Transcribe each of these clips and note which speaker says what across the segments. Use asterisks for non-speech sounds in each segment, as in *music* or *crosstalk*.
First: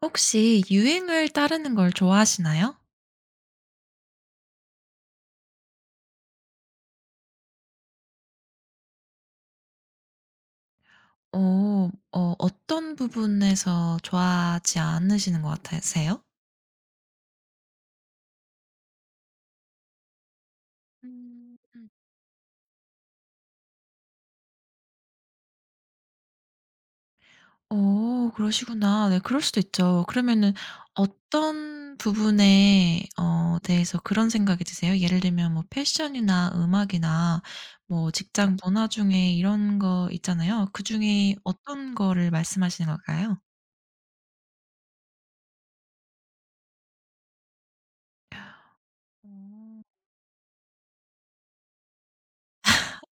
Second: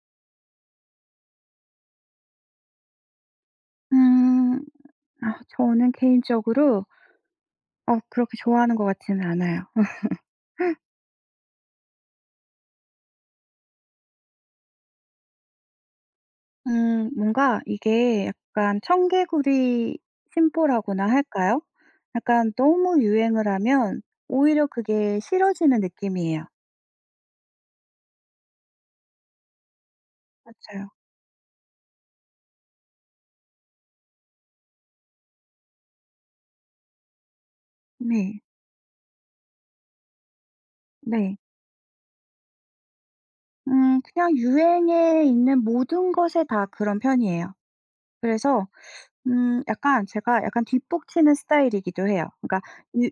Speaker 1: 혹시 유행을 따르는 걸 좋아하시나요?
Speaker 2: 음. 아 저는 개인적으로 그렇게 좋아하는 것 같지는 않아요.
Speaker 1: 어. 어 어떤 부분에서 좋아하지 않으시는 것 같으세요?
Speaker 2: 뭔가 이게 약간 청개구리 심보라고나
Speaker 1: 음.
Speaker 2: 할까요? 약간 너무 유행을 하면 오히려 그게 싫어지는 느낌이에요.
Speaker 1: 어 그러시구나. 네 그럴 수도 있죠. 그러면은
Speaker 2: 맞아요.
Speaker 1: 어떤 부분에 대해서 그런 생각이 드세요? 예를 들면 뭐 패션이나 음악이나 뭐
Speaker 2: 네.
Speaker 1: 직장 문화 중에 이런 거 있잖아요. 그중에
Speaker 2: 네.
Speaker 1: 어떤 거를 말씀하시는 걸까요?
Speaker 2: 그냥 유행에 있는 모든 것에 다 그런 편이에요. 그래서
Speaker 1: 어.
Speaker 2: 약간 제가 약간 뒷북치는 스타일이기도 해요. 그러니까 유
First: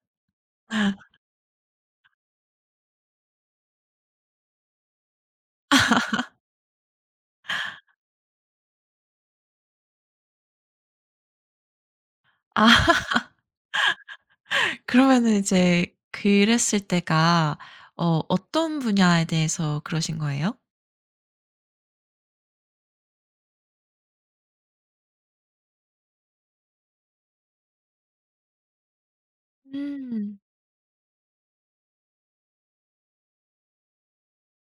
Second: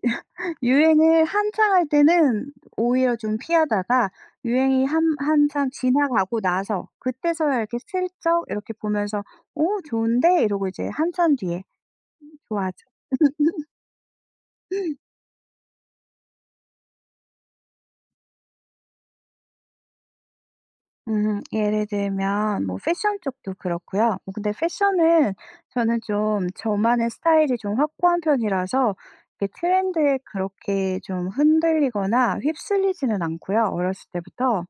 Speaker 1: *laughs*
Speaker 2: 유행을 한창 할 때는 오히려 좀 피하다가 유행이 한 한참 지나가고 나서 그때서야 이렇게 슬쩍 이렇게 보면서 '오 좋은데?' 이러고 이제 한참 뒤에 좋아하죠.
Speaker 1: 아. 그러면은 이제 그랬을 때가 어떤 분야에 대해서 그러신 거예요?
Speaker 2: 예를 들면 뭐 패션 쪽도 그렇고요. 뭐 근데 패션은 저는 좀 저만의 스타일이 좀 확고한 편이라서 이렇게 트렌드에
Speaker 1: 음.
Speaker 2: 그렇게 좀 흔들리거나 휩쓸리지는 않고요, 어렸을 때부터.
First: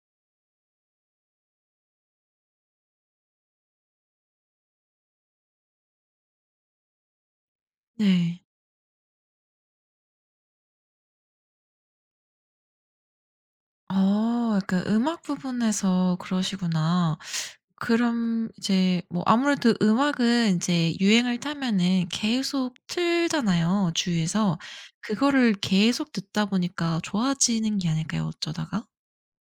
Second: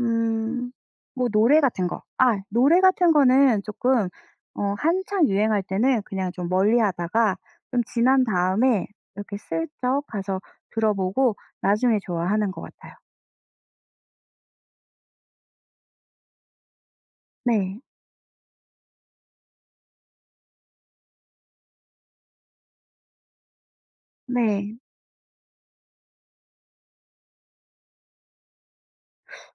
Speaker 2: 음. 뭐 노래 같은 거. 아 노래 같은 거는 조금 한창 유행할 때는 그냥 좀 멀리하다가 좀 지난
Speaker 1: 네.
Speaker 2: 다음에 이렇게 슬쩍 가서 들어보고 나중에 좋아하는 것 같아요.
Speaker 1: 어 약간 음악 부분에서 그러시구나.
Speaker 2: 네.
Speaker 1: 그럼 이제 뭐 아무래도 음악은 인제 유행을 타면은 계속 틀잖아요, 주위에서.
Speaker 2: 네.
Speaker 1: 그거를 계속 듣다 보니까 좋아지는 게 아닐까요, 어쩌다가?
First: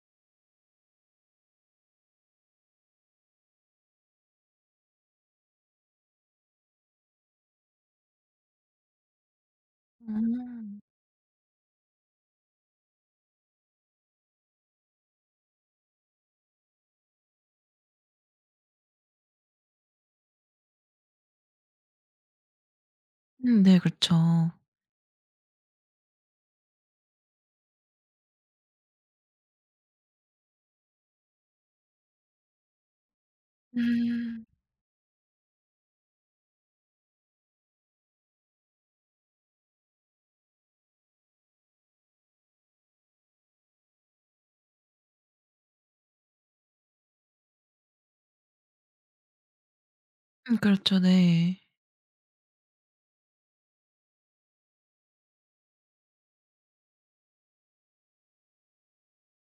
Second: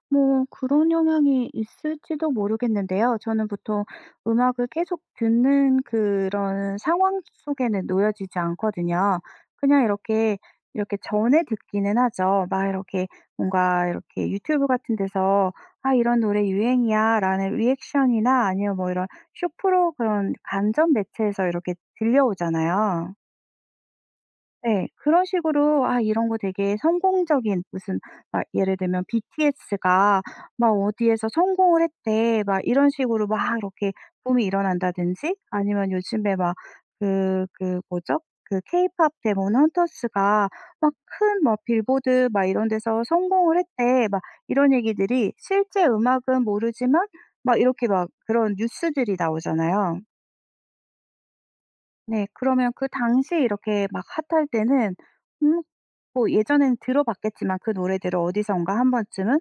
Speaker 2: 뭐 그런 영향이 있을지도 모르겠는데요. 저는 보통 음악을 계속 듣는 그런 상황 속에는 놓여지지 않거든요. 그냥 이렇게
Speaker 1: 음.
Speaker 2: 이렇게 전에 듣기는 하죠. 막 이렇게 뭔가 이렇게 유튜브 같은 데서 '아 이런 노래 유행이야.'라는 리액션이나 아니면 뭐 이런 쇼프로 그런 간접 매체에서 이렇게 들려오잖아요.
Speaker 1: 네 그렇죠.
Speaker 2: 네. 그런 식으로 아 이런 거 되게 성공적인 무슨 막 예를 들면 BTS가 막 어디에서 성공을 했대. 막 이런 식으로 막 이렇게 붐이
Speaker 1: 음.
Speaker 2: 일어난다든지 아니면 요즘에 막 그 뭐죠? 그 케이팝 데몬 헌터스가 막 큰 막 빌보드 막 이런 데서 성공을 했대. 막 이런 얘기들이 실제 음악은 모르지만 막 이렇게 막 그런 뉴스들이 나오잖아요.
Speaker 1: 그렇죠. 네.
Speaker 2: 네. 그러면 그 당시에 이렇게 막 핫할 때는 '음 뭐 예전엔 들어봤겠지만 그 노래들을 어디선가 한 번쯤은.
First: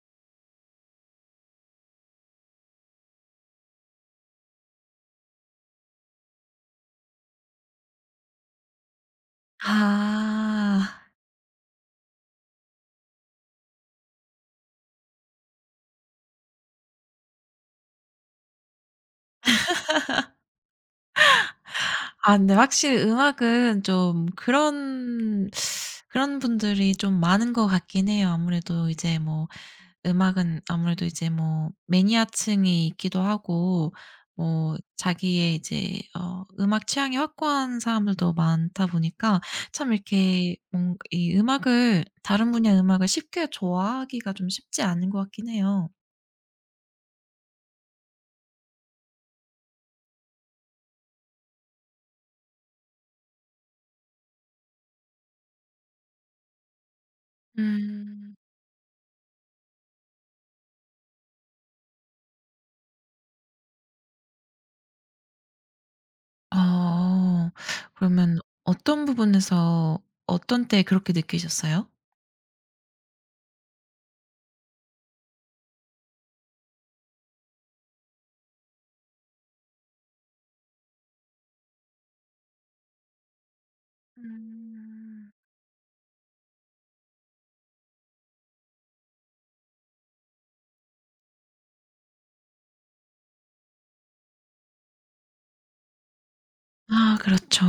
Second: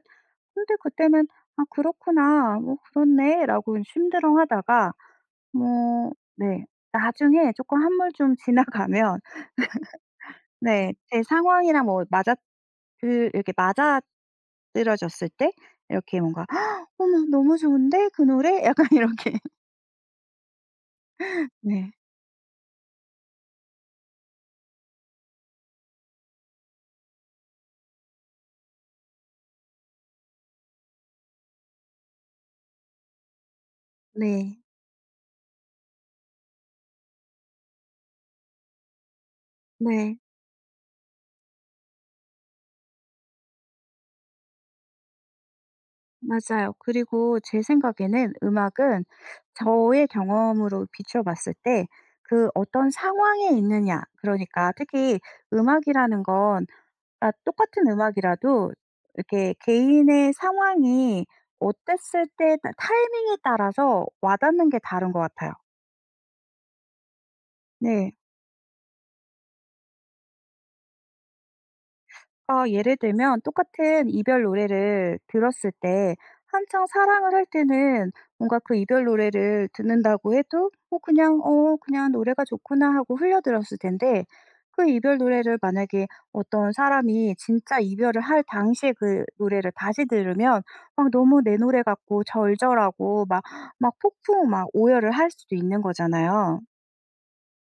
Speaker 2: 근데 그때는 '아 그렇구나. 뭐 그렇네.'라고 심드렁하다가 뭐 네 나중에 조금 한물 좀 *laughs* 지나가면 네
Speaker 1: 아.
Speaker 2: 제 상황이랑 뭐 맞아 그 이렇게 맞아떨어졌을 때 이렇게 뭔가 '어머 너무 좋은데 그 노래?' 약간 이렇게. *laughs* 네.
Speaker 1: 아 근데 확실히 음악은 좀 그런 그런 분들이 좀 많은 것 같긴 해요. 아무래도 이제 뭐 음악은 아무래도 이제 뭐 매니아층이 있기도 하고
Speaker 2: 네.
Speaker 1: 뭐 자기의 이제 음악 취향이 확고한 사람들도 많다 보니까 참
Speaker 2: 네.
Speaker 1: 이렇게 뭔 이 음악을 다른 분야의 음악을 쉽게 좋아하기가 좀 쉽지 않은 것 같긴 해요.
Speaker 2: 맞아요. 그리고 제 생각에는 음악은 저의 경험으로 비춰봤을 때 그 어떤 상황에 있느냐, 그러니까 특히 음악이라는 건 아, 똑같은
Speaker 1: 음.
Speaker 2: 음악이라도 이렇게 개인의 상황이 어땠을 때 타이밍에 따라서 와닿는 게 다른 것 같아요.
Speaker 1: 아.
Speaker 2: 네.
Speaker 1: 그러면 어떤 부분에서 어떤 때 그렇게 느끼셨어요?
Speaker 2: 아, 예를 들면 똑같은 이별 노래를 들었을 때 한창 사랑을 할 때는 뭔가 그 이별 노래를 듣는다고 해도 뭐 그냥 그냥 노래가 좋구나 하고 흘려들었을 텐데 그 이별
Speaker 1: 음.
Speaker 2: 노래를 만약에 어떤 사람이 진짜 이별을 할 당시에 그 노래를 다시 들으면 막 너무 내 노래 같고 절절하고 막 막 폭풍 막 오열을 할 수도 있는 거잖아요.
Speaker 1: 아 그렇죠.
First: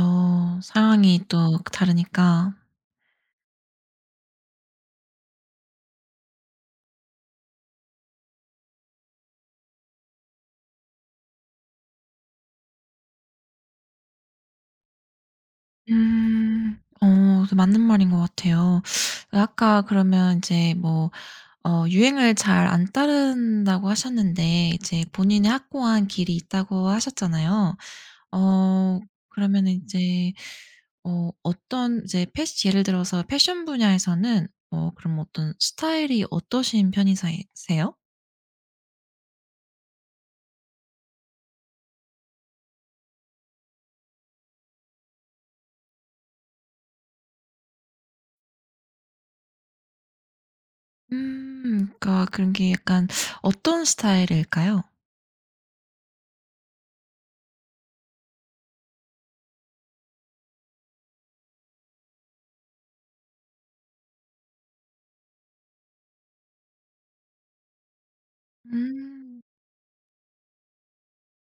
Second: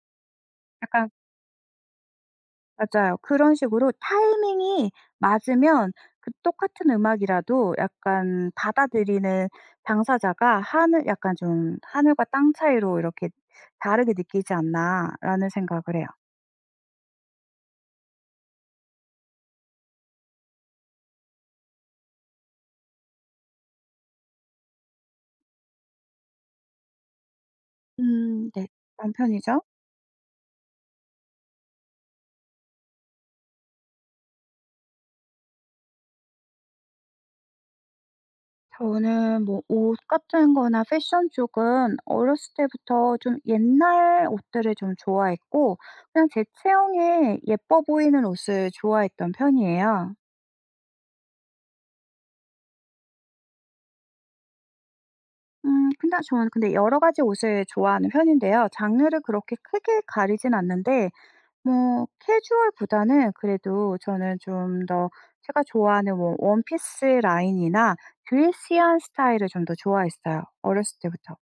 Speaker 2: 약간
Speaker 1: 상황이 또 다르니까.
Speaker 2: 맞아요. 그런 식으로 타이밍이 맞으면 그 똑같은 음악이라도 약간 받아들이는 당사자가 하늘 약간 좀 '하늘과 땅 차이로 이렇게 다르게 느끼지 않나.'라는 생각을 해요.
Speaker 1: 음. 어 그 맞는 말인 것 같아요. 아까 그러면 인제 뭐 유행을 잘 안 따른다고 하셨는데 이제 본인의 확고한 길이 있다고 하셨잖아요.
Speaker 2: 네.
Speaker 1: 어
Speaker 2: 남편이죠.
Speaker 1: 그러면은 인제 어 어떤 이제 패시 예를 들어서 패션 분야에서는 어 그럼 어떤 스타일이 어떠신 편이 세요?
Speaker 2: 저는 뭐 옷 같은 거나 패션 쪽은 어렸을 때부터 좀 옛날 옷들을 좀 좋아했고 그냥 제 체형에 예뻐 보이는 옷을 좋아했던 편이에요.
Speaker 1: 음. 그러니까 그런 게 약간 어떤 스타일일까요?
Speaker 2: 근데 저는 근데 여러 가지 옷을 좋아하는 편인데요. 장르를 그렇게 크게 가리진 않는데 뭐 캐주얼보다는 그래도 저는 좀 더 제가 좋아하는 뭐 원피스 라인이나 드레시한
Speaker 1: 음.
Speaker 2: 스타일을 좀 더 좋아했어요, 어렸을 때부터.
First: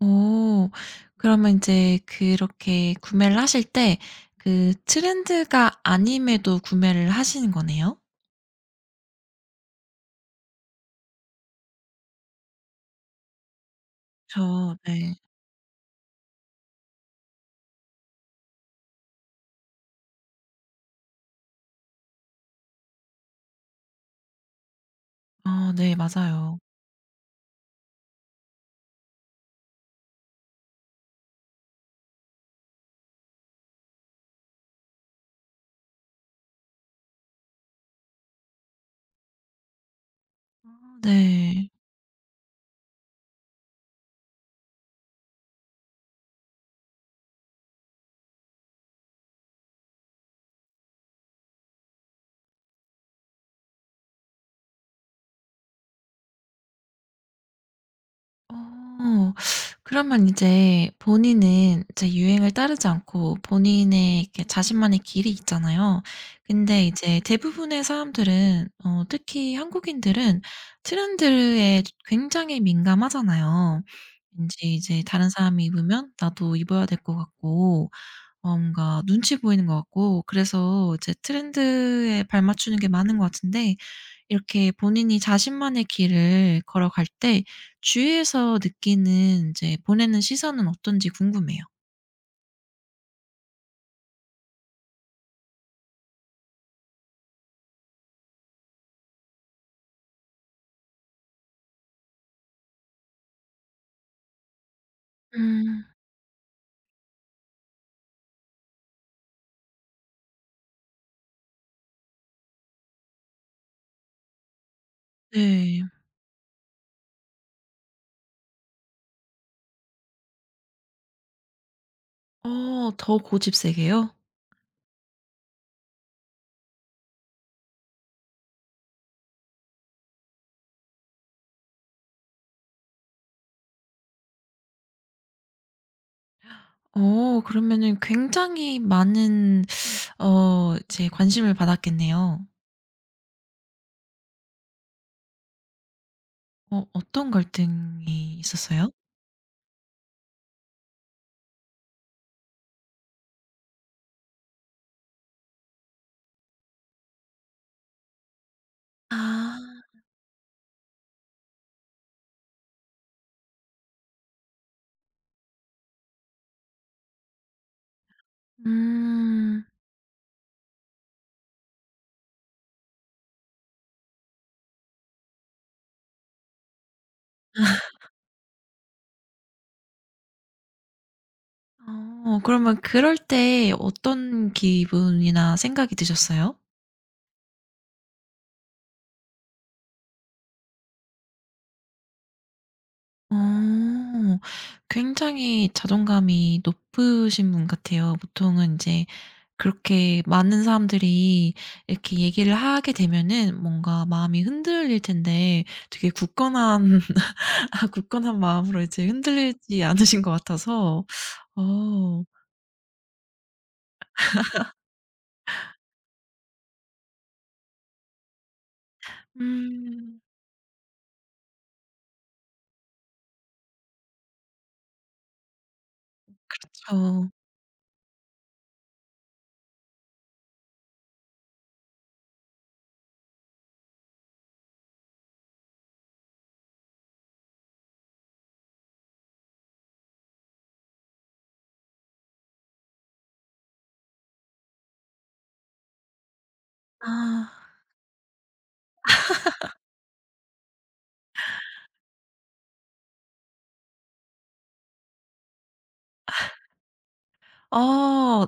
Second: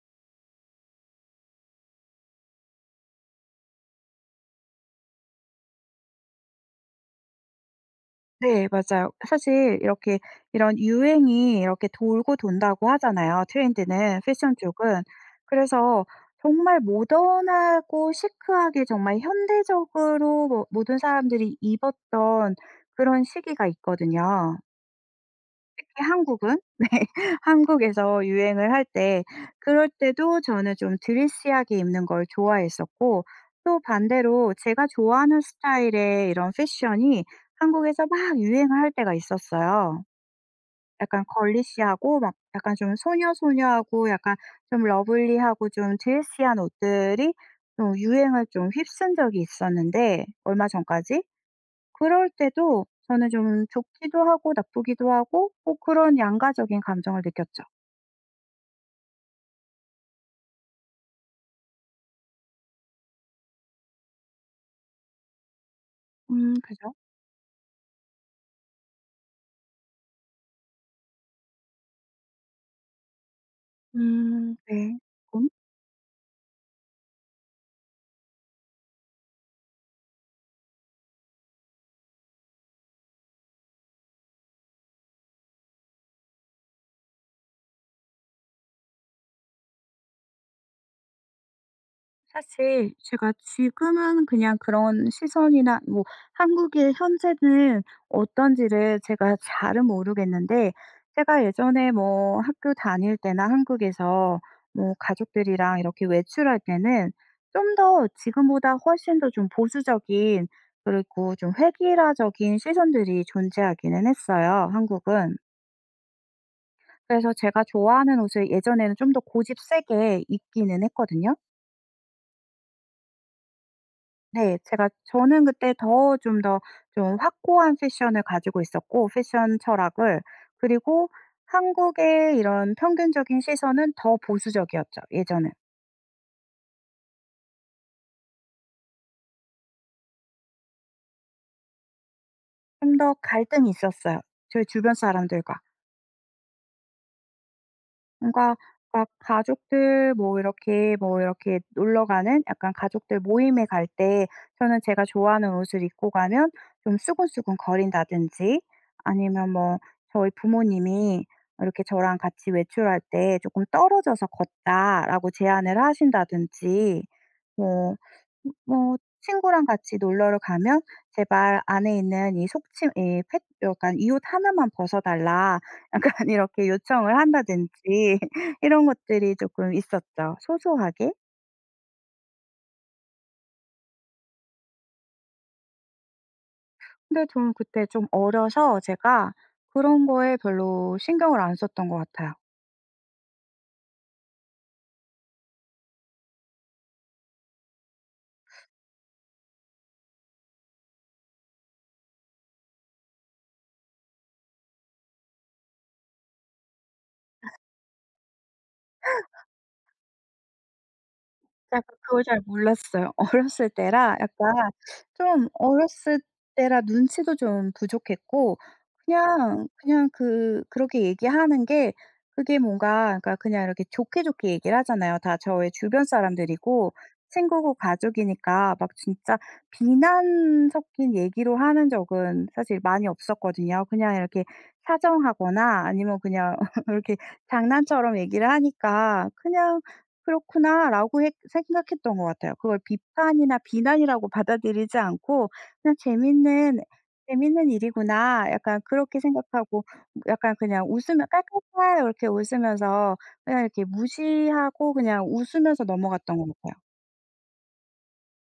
Speaker 1: 오... 그러면 이제 그렇게 구매를 하실 때 그 트렌드가 아님에도 구매를 하시는 거네요?
Speaker 2: 네 맞아요. 사실 이렇게 이런 유행이 이렇게 돌고 돈다고 하잖아요 트렌드는 패션
Speaker 1: 그
Speaker 2: 쪽은.
Speaker 1: 네.
Speaker 2: 그래서 정말 모던하고 시크하게 정말 현대적으로 뭐 모든 사람들이 입었던 그런 시기가 있거든요.
Speaker 1: 아 네.
Speaker 2: 한국은
Speaker 1: 맞아요.
Speaker 2: *laughs* 네 한국에서 유행을 할 때 그럴 때도 저는 좀 드리시하게 입는 걸 좋아했었고 또 반대로 제가 좋아하는 스타일의 이런 패션이 한국에서 막 유행을 할 때가 있었어요.
Speaker 1: 아
Speaker 2: 약간
Speaker 1: 네.
Speaker 2: 걸리시하고 막 약간 좀 소녀소녀하고 약간 좀 러블리하고 좀 드리시한 옷들이 좀 유행을 좀 휩쓴 적이 있었는데 얼마 전까지. 그럴 때도 저는 좀 좋기도 하고 나쁘기도 하고 뭐 그런 양가적인 감정을 느꼈죠.
Speaker 1: 어. 그러면 이제 본인은 이제 유행을 따르지 않고 본인의 이렇게 자신만의 길이 있잖아요.
Speaker 2: 음.
Speaker 1: 근데
Speaker 2: 그죠?
Speaker 1: 이제 대부분의 사람들은 어 특히 한국인들은 트렌드에 굉장히 민감하잖아요.
Speaker 2: 음.
Speaker 1: 제
Speaker 2: 네.
Speaker 1: 이제 다른 사람이 입으면 나도 입어야 될 것 같고 어 뭔가 눈치 보이는 것 같고 그래서 이제 트렌드에 발맞추는 게 많은 것 같은데 이렇게 본인이 자신만의 길을 걸어갈 때 주위에서 느끼는 이제 보내는 시선은 어떤지 궁금해요.
Speaker 2: 사실 제가 지금은 그냥 그런 시선이나 뭐 한국의 현재는 어떤지를 제가 잘은 모르겠는데 제가 예전에 뭐 학교 다닐 때나 한국에서 뭐 가족들이랑
Speaker 1: 음.
Speaker 2: 이렇게 외출할 때는 좀 더 지금보다 훨씬 더 좀 보수적인 그리고 좀 획일화적인 시선들이 존재하기는 했어요, 한국은.
Speaker 1: 네.
Speaker 2: 그래서 제가 좋아하는 옷을 예전에는 좀 더 고집 세게 입기는 했거든요.
Speaker 1: 어 더 고집 세게요?
Speaker 2: 네. 제가 저는 그때 더 좀 더 좀 확고한 패션을 가지고 있었고 패션 철학을. 그리고 한국의 이런 평균적인 시선은 더 보수적이었죠 예전엔.
Speaker 1: 어 그러면은 굉장히 많은 이제 관심을 받았겠네요.
Speaker 2: 좀 더 갈등이 있었어요 저희 주변 사람들과.
Speaker 1: 어 어떤 갈등이
Speaker 2: 뭔가
Speaker 1: 있었어요?
Speaker 2: 막 가족들 뭐 이렇게 뭐 이렇게 놀러 가는 약간 가족들 모임에 갈 때 저는 제가 좋아하는 옷을 입고 가면 좀 수근수근 거린다든지 아니면 뭐
Speaker 1: 아.
Speaker 2: 저희 부모님이 이렇게 저랑 같이 외출할 때 조금 떨어져서 걷자."라고 제안을 하신다든지 뭐 뭐
Speaker 1: 음.
Speaker 2: 친구랑 같이 놀러를 가면 "제발 안에 있는 이 속침 이 팬 약간 이 옷 하나만 벗어 달라." *laughs* 약간 이렇게 요청을 한다든지 *laughs* 이런 것들이 조금 있었죠, 소소하게.
Speaker 1: 어 그러면 그럴 때 어떤 기분이나 생각이 드셨어요?
Speaker 2: 근데 좀 그때 좀 어려서 제가 그런 거에 별로 신경을 안 썼던 것 같아요.
Speaker 1: 어. 굉장히 자존감이 높으신 분 같아요. 보통은 이제 그렇게 많은 사람들이 이렇게 얘기를 하게 되면은 뭔가 마음이 흔들릴 텐데 되게 굳건한 *laughs* 굳건한 마음으로 이제 흔들리지 않으신 것 같아서
Speaker 2: 약간
Speaker 1: 어.
Speaker 2: 그걸 잘 몰랐어요. *laughs* 어렸을 때라 약간 좀 어렸을 때라 눈치도 좀 부족했고 그냥
Speaker 1: 음.
Speaker 2: 그 그렇게 얘기하는 게 그게 뭔가 그러니까 그냥 이렇게 좋게 좋게 얘기를 하잖아요. 다 저의 주변 사람들이고
Speaker 1: 그렇죠.
Speaker 2: 친구고 가족이니까 막 진짜 비난 섞인 얘기로 하는 적은 사실 많이 없었거든요. 그냥 이렇게 사정하거나 아니면 그냥 *laughs* 이렇게 장난처럼 얘기를 하니까 그냥 '그렇구나.'라고 생각했던 것 같아요. 그걸 비판이나 비난이라고 받아들이지 않고 그냥 '재밌는
Speaker 1: 아.
Speaker 2: 일이구나.' 약간 그렇게 생각하고 약간 그냥 웃으면 깔깔깔 이렇게 웃으면서 그냥 이렇게 무시하고 그냥 웃으면서 넘어갔던 것 같아요.
Speaker 1: 어.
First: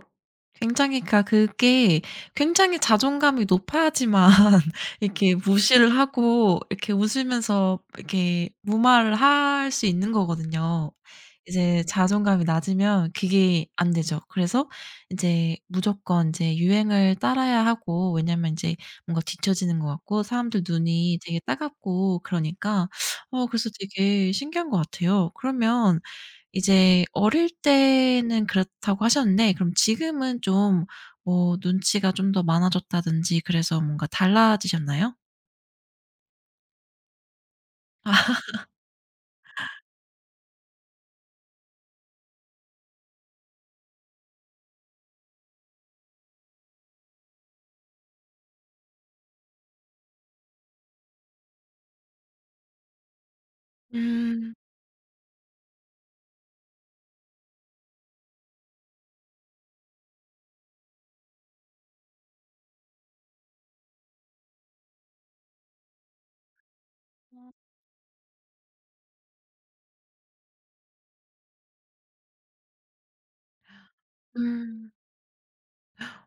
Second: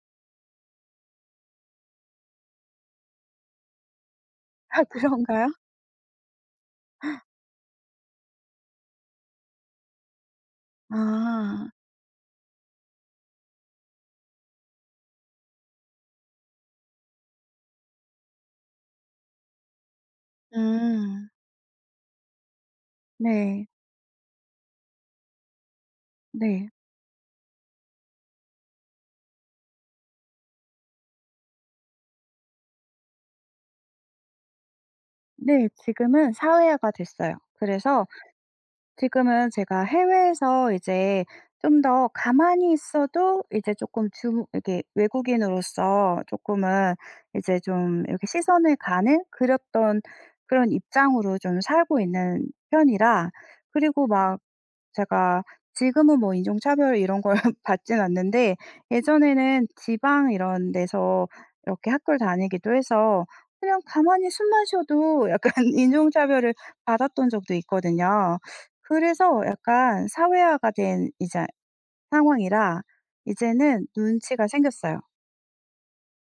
Speaker 1: 굉장히 그러니까 그게 굉장히 자존감이 높아야지만
Speaker 2: *laughs*
Speaker 1: *laughs*
Speaker 2: 아
Speaker 1: 이렇게
Speaker 2: 그런가요?
Speaker 1: 무시를 하고 이렇게 웃으면서 이렇게 무마를 할 수 있는 거거든요.
Speaker 2: 아.
Speaker 1: 이제 자존감이 낮으면 그게 안 되죠. 그래서 이제 무조건 이제 유행을 따라야 하고 왜냐면 이제 뭔가 뒤처지는 것 같고 사람들 눈이
Speaker 2: 음.
Speaker 1: 되게 따갑고 그러니까 어
Speaker 2: 네.
Speaker 1: 그래서 되게 신기한 것 같아요. 그러면
Speaker 2: 네.
Speaker 1: 이제 어릴 때는 그렇다고 하셨는데 그럼 지금은 좀 뭐 눈치가 좀 더 많아졌다든지 그래서 뭔가 달라지셨나요?
Speaker 2: 네. 지금은 사회화가 됐어요. 그래서
Speaker 1: 아.
Speaker 2: 지금은 제가 해외에서 이제 좀 더 가만히 있어도 이제 조금 주 이렇게 외국인으로서 조금은 이제 좀 이렇게 시선을 가는 그랬던 그런 입장으로 좀 살고 있는 편이라 그리고 막
Speaker 1: 음.
Speaker 2: 제가 지금은 뭐 인종차별 이런 걸 *laughs* 받진 않는데 예전에는 지방 이런 데서 이렇게 학교를 다니기도 해서 그냥 가만히 숨만 쉬어도 약간 *laughs* 인종차별을 받았던 적도 있거든요. 그래서 약간 사회화가 된 이제 상황이라 이제는 눈치가
Speaker 1: 음.
Speaker 2: 생겼어요.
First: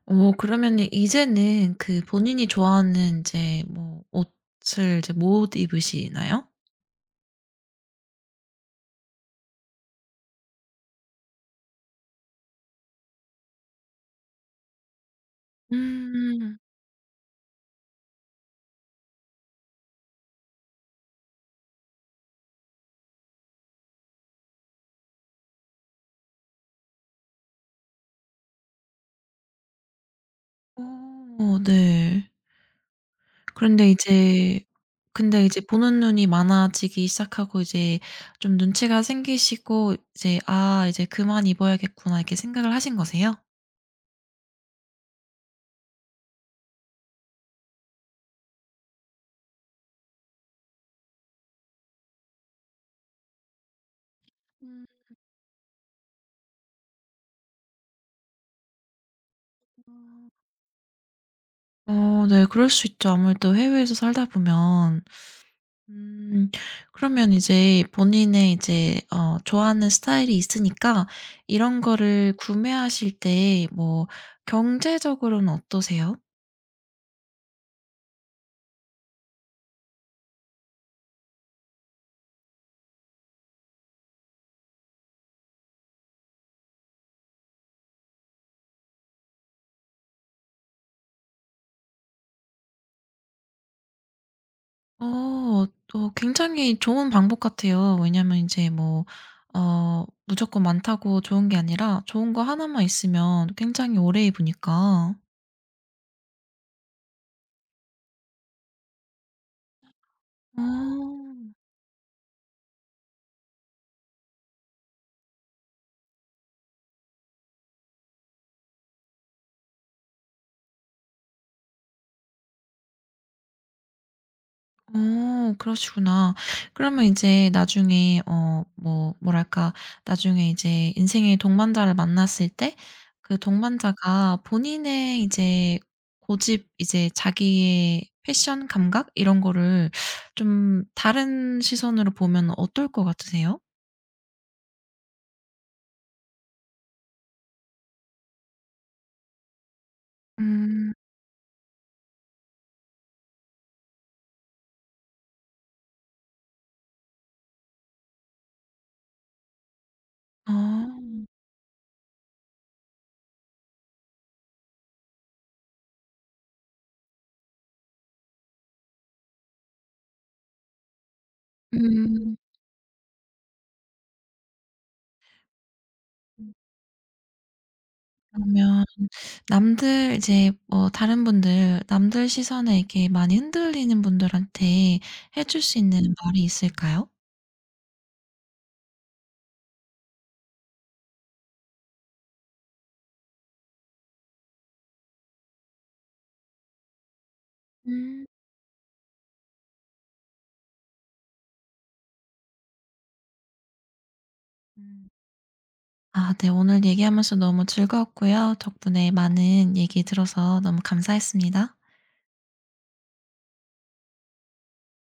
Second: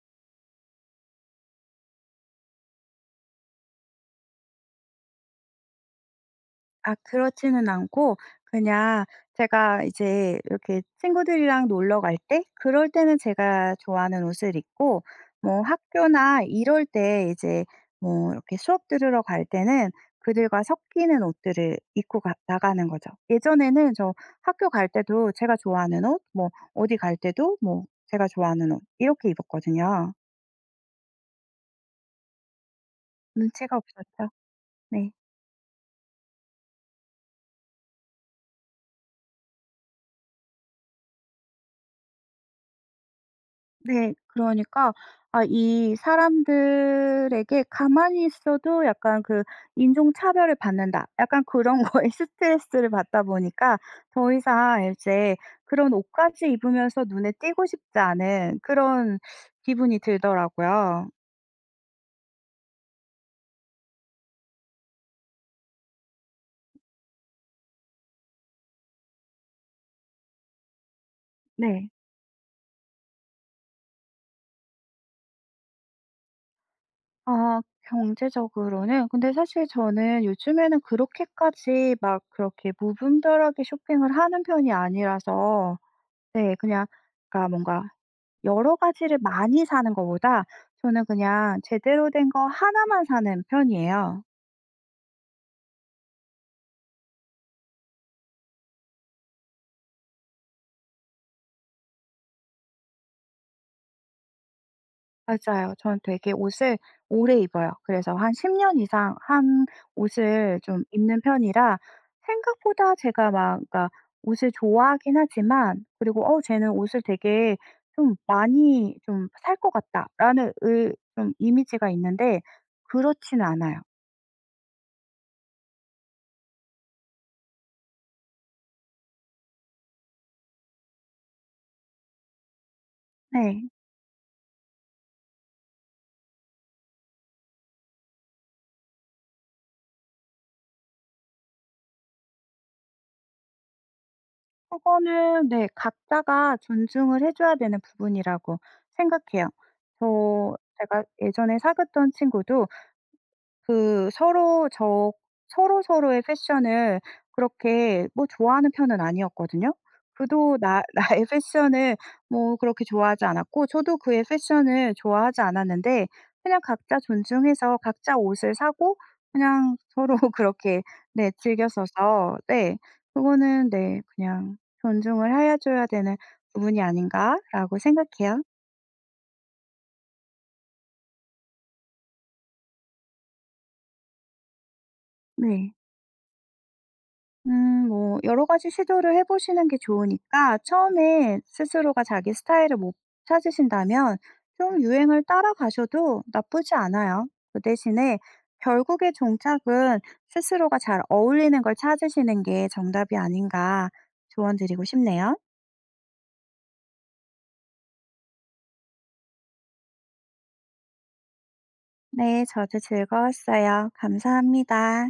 Speaker 1: 어 그러면은 이제는 그 본인이 좋아하는 인제 뭐 옷을 이제 못 입으시나요?
Speaker 2: 아 그렇지는 않고 그냥 제가 이제 이렇게 친구들이랑 놀러 갈 때 그럴 때는 제가 좋아하는 옷을 입고 뭐 학교나
Speaker 1: 음.
Speaker 2: 이럴 때 이제 뭐 이렇게 수업 들으러 갈 때는 그들과 섞이는 옷들을 입고 가 나가는 거죠. 예전에는 저 학교 갈 때도 제가 좋아하는 옷, 뭐 어디 갈 때도 뭐 제가 좋아하는 옷 이렇게 입었거든요.
Speaker 1: 어 네.
Speaker 2: 눈치가
Speaker 1: 그런데
Speaker 2: 없었죠.
Speaker 1: 이제
Speaker 2: 네.
Speaker 1: 근데 이제 보는 눈이 많아지기 시작하고 이제 좀 눈치가 생기시고 이제 '아 이제 그만 입어야겠구나.' 이렇게 생각을 하신 거세요?
Speaker 2: 네. 그러니까 아 이 사람들에게 '가만히 있어도 약간 그 인종차별을 받는다.' 약간 그런 *laughs* 거에 스트레스를 받다 보니까 더 이상
Speaker 1: 음
Speaker 2: 이제 그런 옷까지 입으면서 눈에 띄고 싶지 않은 그런 기분이
Speaker 1: 음.
Speaker 2: 들더라고요.
Speaker 1: 어 네. 그럴 수 있죠. 아무래도 해외에서 살다 보면. 음 그러면 이제 본인의 이제 어 좋아하는 스타일이 있으니까 이런
Speaker 2: 네.
Speaker 1: 거를 구매하실 때 뭐 경제적으로는 어떠세요?
Speaker 2: 아 경제적으로는 근데 사실 저는 요즘에는 그렇게까지 막 그렇게 무분별하게 쇼핑을 하는 편이 아니라서 네. 그냥 그러니까 뭔가 여러 가지를 많이 사는 것보다 저는 그냥 제대로 된 거 하나만 사는 편이에요.
Speaker 1: 어. 또 굉장히 좋은 방법 같아요. 왜냐면 이제 뭐 무조건 많다고 좋은 게 아니라 좋은 거 하나만 있으면 굉장히 오래 입으니까.
Speaker 2: 맞아요. 저는 되게 옷을 오래 입어요. 그래서 한 10년 이상 한 옷을 좀 입는
Speaker 1: 어.
Speaker 2: 편이라 생각보다 제가 막 그러니까 옷을 좋아하긴 하지만 그리고 '어 쟤는 옷을 되게 좀 많이 좀 살 것 같다.'라는 의 좀 이미지가 있는데 그렇지는 않아요.
Speaker 1: 어 그러시구나. 그러면 이제 나중에 어 뭐 뭐랄까 나중에 이제 인생의 동반자를 만났을 때 그
Speaker 2: 네.
Speaker 1: 동반자가 본인의 이제 고집 이제 자기의 패션 감각 이런 거를 좀 다른 시선으로 보면 어떨 것 같으세요?
Speaker 2: 그거는 네 각자가 존중을 해 줘야 되는 부분이라고 생각해요. 저
Speaker 1: 음.
Speaker 2: 제가 예전에 사귀었던 친구도 그 서로 저 서로서로의 패션을 그렇게 뭐 좋아하는 편은 아니었거든요. 그도 나
Speaker 1: 아.
Speaker 2: *laughs* 나의 패션을 뭐 그렇게 좋아하지 않았고 저도 그의 패션을 좋아하지 않았는데 그냥 각자 존중해서 각자 옷을 사고 그냥 서로 *laughs* 그렇게 네
Speaker 1: 음.
Speaker 2: 즐겼어서 네 그거는 네 그냥 '존중을 해 줘야 되는 부분이 아닌가.'라고 생각해요.
Speaker 1: 그러면 남들 이제 뭐 다른 분들 남들 시선에 이렇게 많이 흔들리는 분들한테 해줄
Speaker 2: 네.
Speaker 1: 수 있는 말이 있을까요?
Speaker 2: 뭐, 여러 가지 시도를 해보시는 게 좋으니까, 처음에 스스로가 자기 스타일을 못 찾으신다면, 좀 유행을 따라가셔도 나쁘지 않아요. 그 대신에,
Speaker 1: 음.
Speaker 2: 결국의 종착은 스스로가 잘 어울리는 걸 찾으시는 게 정답이 아닌가 조언 드리고
Speaker 1: 음.
Speaker 2: 싶네요.
Speaker 1: 아 네. 오늘 얘기하면서 너무 즐거웠고요. 덕분에 많은 얘기 들어서 너무 감사했습니다.
Speaker 2: 네, 저도 즐거웠어요. 감사합니다.